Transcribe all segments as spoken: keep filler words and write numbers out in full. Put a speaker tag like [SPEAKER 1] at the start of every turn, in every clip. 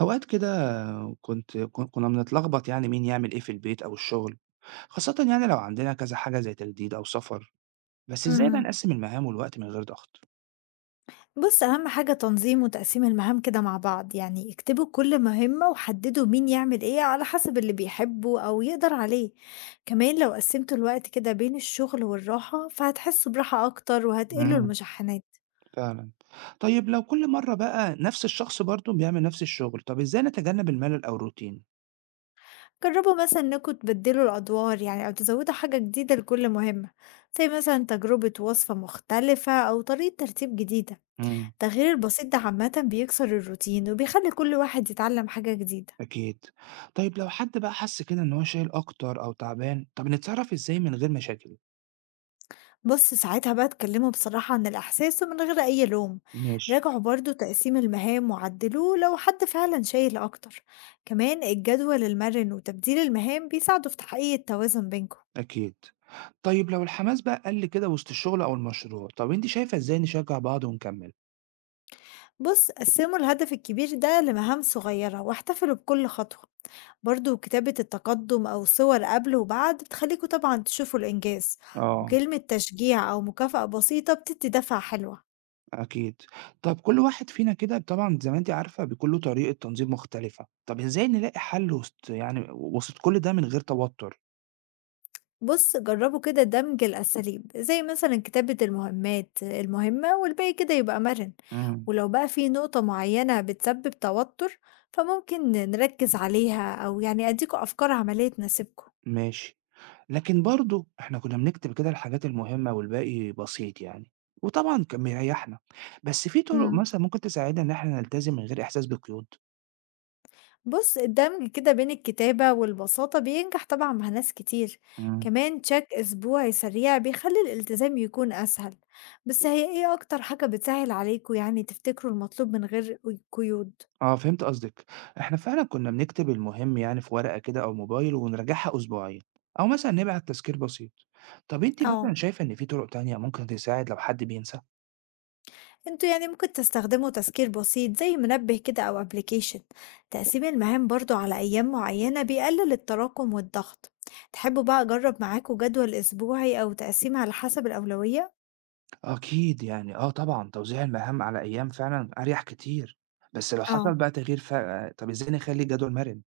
[SPEAKER 1] أوقات كده كنت كن- كنا بنتلخبط يعني مين يعمل إيه في البيت أو الشغل، خاصة يعني لو عندنا كذا حاجة زي تجديد أو سفر. بس إزاي بقى
[SPEAKER 2] اهم.
[SPEAKER 1] نقسم المهام والوقت من غير ضغط؟
[SPEAKER 2] بُص، أهم حاجة تنظيم وتقسيم المهام كده مع بعض، يعني اكتبوا كل مهمة وحددوا مين يعمل إيه على حسب اللي بيحبه أو يقدر عليه، كمان لو قسمتوا الوقت كده بين الشغل والراحة فهتحسوا براحة أكتر وهتقلوا
[SPEAKER 1] امم
[SPEAKER 2] المشحنات،
[SPEAKER 1] فعلا. طيب لو كل مرة بقى نفس الشخص برضه بيعمل نفس الشغل، طب إزاي نتجنب الملل أو الروتين؟
[SPEAKER 2] جربوا مثلًا إنكم تبدلوا الأدوار يعني أو تزودوا حاجة جديدة لكل مهمة، زي مثلًا تجربة وصفة مختلفة أو طريقة ترتيب جديدة،
[SPEAKER 1] امم
[SPEAKER 2] التغيير البسيط ده عامةً بيكسر الروتين وبيخلي كل واحد يتعلم حاجة جديدة.
[SPEAKER 1] أكيد. طيب لو حد بقى حس كده إن هو شايل أكتر أو تعبان، طب نتصرف إزاي من غير مشاكل؟
[SPEAKER 2] بُص، ساعتها بقى اتكلموا بصراحة عن الإحساس ومن غير أي لوم،
[SPEAKER 1] ماشي.
[SPEAKER 2] راجعوا برضه تقسيم المهام وعدلوه لو حد فعلا شايل أكتر، كمان الجدول المرن وتبديل المهام بيساعدوا في تحقيق التوازن بينكم،
[SPEAKER 1] أكيد. طيب لو الحماس بقى قل كده وسط الشغل أو المشروع، طب أنت شايفة إزاي نشجع بعض ونكمل؟
[SPEAKER 2] بُص قسموا الهدف الكبير ده لمهام صغيرة واحتفلوا بكل خطوة، برضه كتابة التقدم أو صور قبل وبعد بتخليكوا طبعا تشوفوا الإنجاز،
[SPEAKER 1] آه،
[SPEAKER 2] وكلمة تشجيع أو مكافأة بسيطة بتدي دفعة حلوة.
[SPEAKER 1] أكيد. طَب كل واحد فينا كده طبعًا زي ما أنتِ عارفة بيكون له طريقة تنظيم مختلفة، طَب إزاي نلاقي حل وسط يعني وسط كل ده من غير توتر؟
[SPEAKER 2] بُص، جرّبوا كده دمج الأساليب، زي مثلًا كتابة المهمات المهمة والباقي كده يبقى مَرِن،
[SPEAKER 1] إمم،
[SPEAKER 2] ولو بقى في نقطة معيّنة بتسبب توتر، فممكن نركّز عليها أو يعني أدّيكوا أفكار عملية تناسبكم.
[SPEAKER 1] ماشي. لكن برضه إحنا كنا بنكتب كده الحاجات المهمة والباقي بسيط يعني، وطبعًا كان بيريحنا. بس في طرق
[SPEAKER 2] إمم،
[SPEAKER 1] مثلًا ممكن تساعدنا إن إحنا نلتزم من غير إحساس بقيود؟
[SPEAKER 2] بُص الدمج كده بين الكتابة والبساطة بينجح طبعًا مع ناس كتير،
[SPEAKER 1] إمم.
[SPEAKER 2] كمان check أسبوعي سريع بيخلّي الالتزام يكون أسهل، بس هي إيه أكتر حاجة بتسهّل عليكم يعني تفتكروا المطلوب من غير قي قيود؟
[SPEAKER 1] آه، فهمت قصدك. إحنا فعلا كنا بنكتب المهم يعني في ورقة كده أو موبايل ونراجعها أسبوعيا، أو مثلا نبعت تذكير بسيط. طب أنت
[SPEAKER 2] آه.
[SPEAKER 1] مثلا شايفة إن في طرق تانية ممكن تساعد لو حد بينسى؟
[SPEAKER 2] انتوا يعني ممكن تستخدموا تذكير بسيط زي منبه كده أو ابلكيشن. تقسيم المهام برضو على أيام معينة بيقلل التراكم والضغط. تحبوا بقى أجرب معاكوا جدول أسبوعي أو تقسيم على حسب الأولوية؟
[SPEAKER 1] أكيد يعني آه طبعا توزيع المهام على أيام فعلا أريح كتير. بس لو حصل
[SPEAKER 2] اه
[SPEAKER 1] بقى تغيير ف... طب إزاي نخلي الجدول مرن؟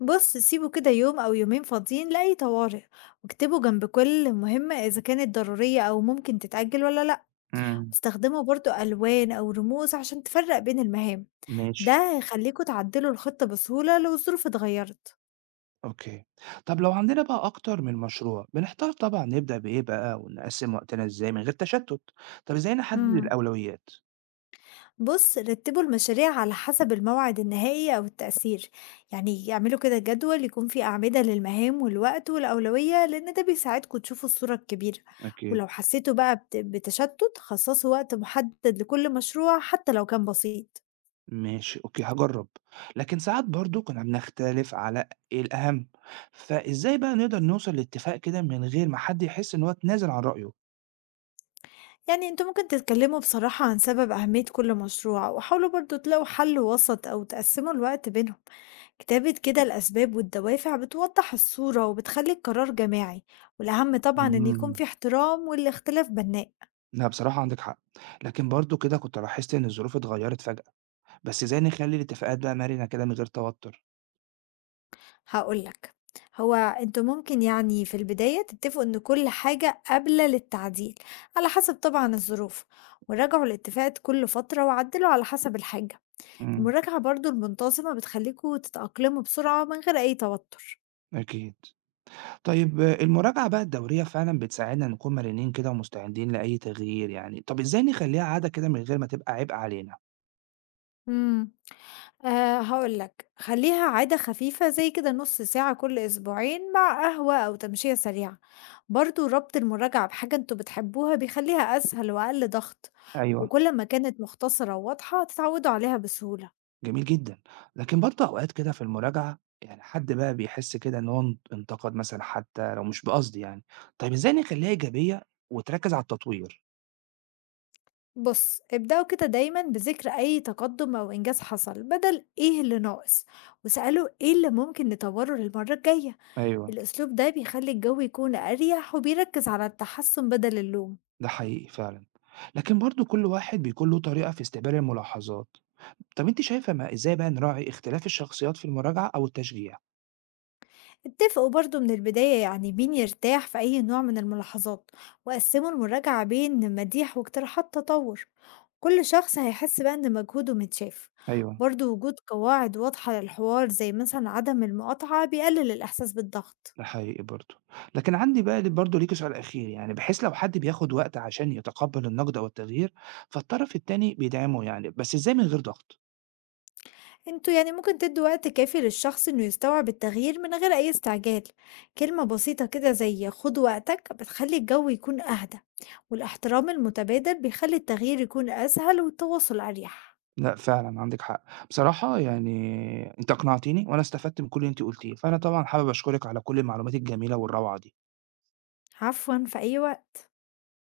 [SPEAKER 2] بص سيبوا كده يوم أو يومين فاضيين لأي طوارئ، واكتبوا جنب كل مهمة إذا كانت ضرورية أو ممكن تتأجل ولا لأ.
[SPEAKER 1] امم
[SPEAKER 2] استخدموا برضو ألوان أو رموز عشان تفرق بين المهام.
[SPEAKER 1] ماشي.
[SPEAKER 2] ده هيخليكوا تعدلوا الخطة بسهولة لو الظروف اتغيرت.
[SPEAKER 1] أوكي. طب لو عندنا بقى أكتر من مشروع بنحتار طبعا نبدأ بإيه بقى ونقسم وقتنا إزاي من غير تشتت، طب إزاي نحدد
[SPEAKER 2] مم.
[SPEAKER 1] الأولويات؟
[SPEAKER 2] بُص، رتّبوا المشاريع على حسب الموعد النهائي أو التأثير، يعني يعملوا كده جدول يكون فيه أعمدة للمهام والوقت والأولوية، لإن ده بيساعدكم تشوفوا الصورة الكبيرة،
[SPEAKER 1] أكيد.
[SPEAKER 2] ولو حسيتوا بقى بت بتشتُّت خصصوا وقت محدد لكل مشروع حتى لو كان بسيط.
[SPEAKER 1] ماشي، أوكي، هاجرّب. لكن ساعات برضه كُنّا بنختلف على إيه الأهم، فإزاي بقى نقدر نوصل لاتفاق كده من غير ما حد يحس إن هو اتنازل عن رأيه؟
[SPEAKER 2] يعني انتوا ممكن تتكلموا بصراحة عن سبب أهمية كل مشروع وحاولوا برضو تلاقوا حل وسط أو تقسموا الوقت بينهم. كتابة كده الأسباب والدوافع بتوضح الصورة وبتخلي القرار جماعي، والأهم طبعا إن يكون
[SPEAKER 1] إمم.
[SPEAKER 2] في احترام والاختلاف بناء.
[SPEAKER 1] لأ بصراحة عندِك حق، لكن برضه كده كنت لاحظت إن الظروف اتغيّرت فجأة، بس إزاي نخلّي الاتفاقات بقى مرنة كده من غير توتُّر؟
[SPEAKER 2] هقولك، هو انتوا ممكن يعني في البداية تتفقوا إن كل حاجة قابلة للتعديل على حسب طبعا الظروف، وراجعوا الاتفاقات كل فترة وعدلوا على حسب الحاجة.
[SPEAKER 1] إمم،
[SPEAKER 2] المراجعة برضو المنتظمة بتخليكوا تتأقلموا بسرعة من غير أي توتر.
[SPEAKER 1] أكيد. طيب آه، المراجعة بقى الدورية فعلًا بتساعدنا نكون مرنين كده ومستعدين لأي تغيير يعني، طَب إزاي نخلّيها عادة كده من غير ما تبقى عبء علينا؟
[SPEAKER 2] إمم، آآ هاقول لك، خلّيها عادة خفيفة زي كده نُص ساعة كل أسبوعين مع قهوة أو تمشية سريعة، برضه ربط المراجعة بحاجة أنتم بتحبوها بيخلّيها أسهل وأقل ضغط،
[SPEAKER 1] أيوه.
[SPEAKER 2] وكل ما كانت مختصرة وواضحة هتتعودوا عليها بسهولة.
[SPEAKER 1] جميل جدًا، لكن برضه أوقات كده في المراجعة يعني حد بقى بيحس كده إن هو ان انتقد مثلًا حتى لو مش بقصد يعني، طيب إزاي نخلّيها إيجابية وتركّز على التطوير؟
[SPEAKER 2] بُص، ابدأوا كده دايمًا بذكر أي تقدُّم أو إنجاز حصل بدل إيه اللي ناقص، واسألوا إيه اللي ممكن نطوّره للمرّة الجاية،
[SPEAKER 1] أيوه،
[SPEAKER 2] الأسلوب ده بيخلّي الجو يكون أريح وبيركّز على التحسّن بدل اللوم.
[SPEAKER 1] ده حقيقي فعلًا، لكن برضه كل واحد بيكون له طريقة في استقبال الملاحظات، طب أنتِ شايفة ما إزاي بقى نراعي اختلاف الشخصيات في المراجعة أو التشجيع؟
[SPEAKER 2] اتفقوا برضو من البداية يعني مين يرتاح في أي نوع من الملاحظات، وقسموا المراجعة بين مديح واقتراحات تطور، كل شخص هيحس بقى إن مجهوده متشاف.
[SPEAKER 1] أيوه،
[SPEAKER 2] برضو وجود قواعد واضحة للحوار زي مثلا عدم المقاطعة بيقلل الإحساس بالضغط.
[SPEAKER 1] ده حقيقي برضه، لكن عندي بقى ل برضه ليكِ سؤال أخير يعني بحيث لو حد بياخد وقت عشان يتقبّل النقد أو التغيير، فالطرف التاني بيدعمه يعني، بس إزاي من غير ضغط؟
[SPEAKER 2] انتوا يعني ممكن تدوا وقت كافي للشخص انه يستوعب التغيير من غير اي استعجال، كلمة بسيطة كده زي خد وقتك بتخلي الجو يكون اهدى، والاحترام المتبادل بيخلي التغيير يكون اسهل والتواصل اريح.
[SPEAKER 1] لأ فعلًا عندِك حق. بصراحة يعني أنتِ أقنعتيني وأنا استفدت من كل اللي أنتِ قُلتيه، فأنا طبعًا حابب أشكرِك على كل المعلومات الجميلة والروعة دي.
[SPEAKER 2] عفوًا، في أي وقت.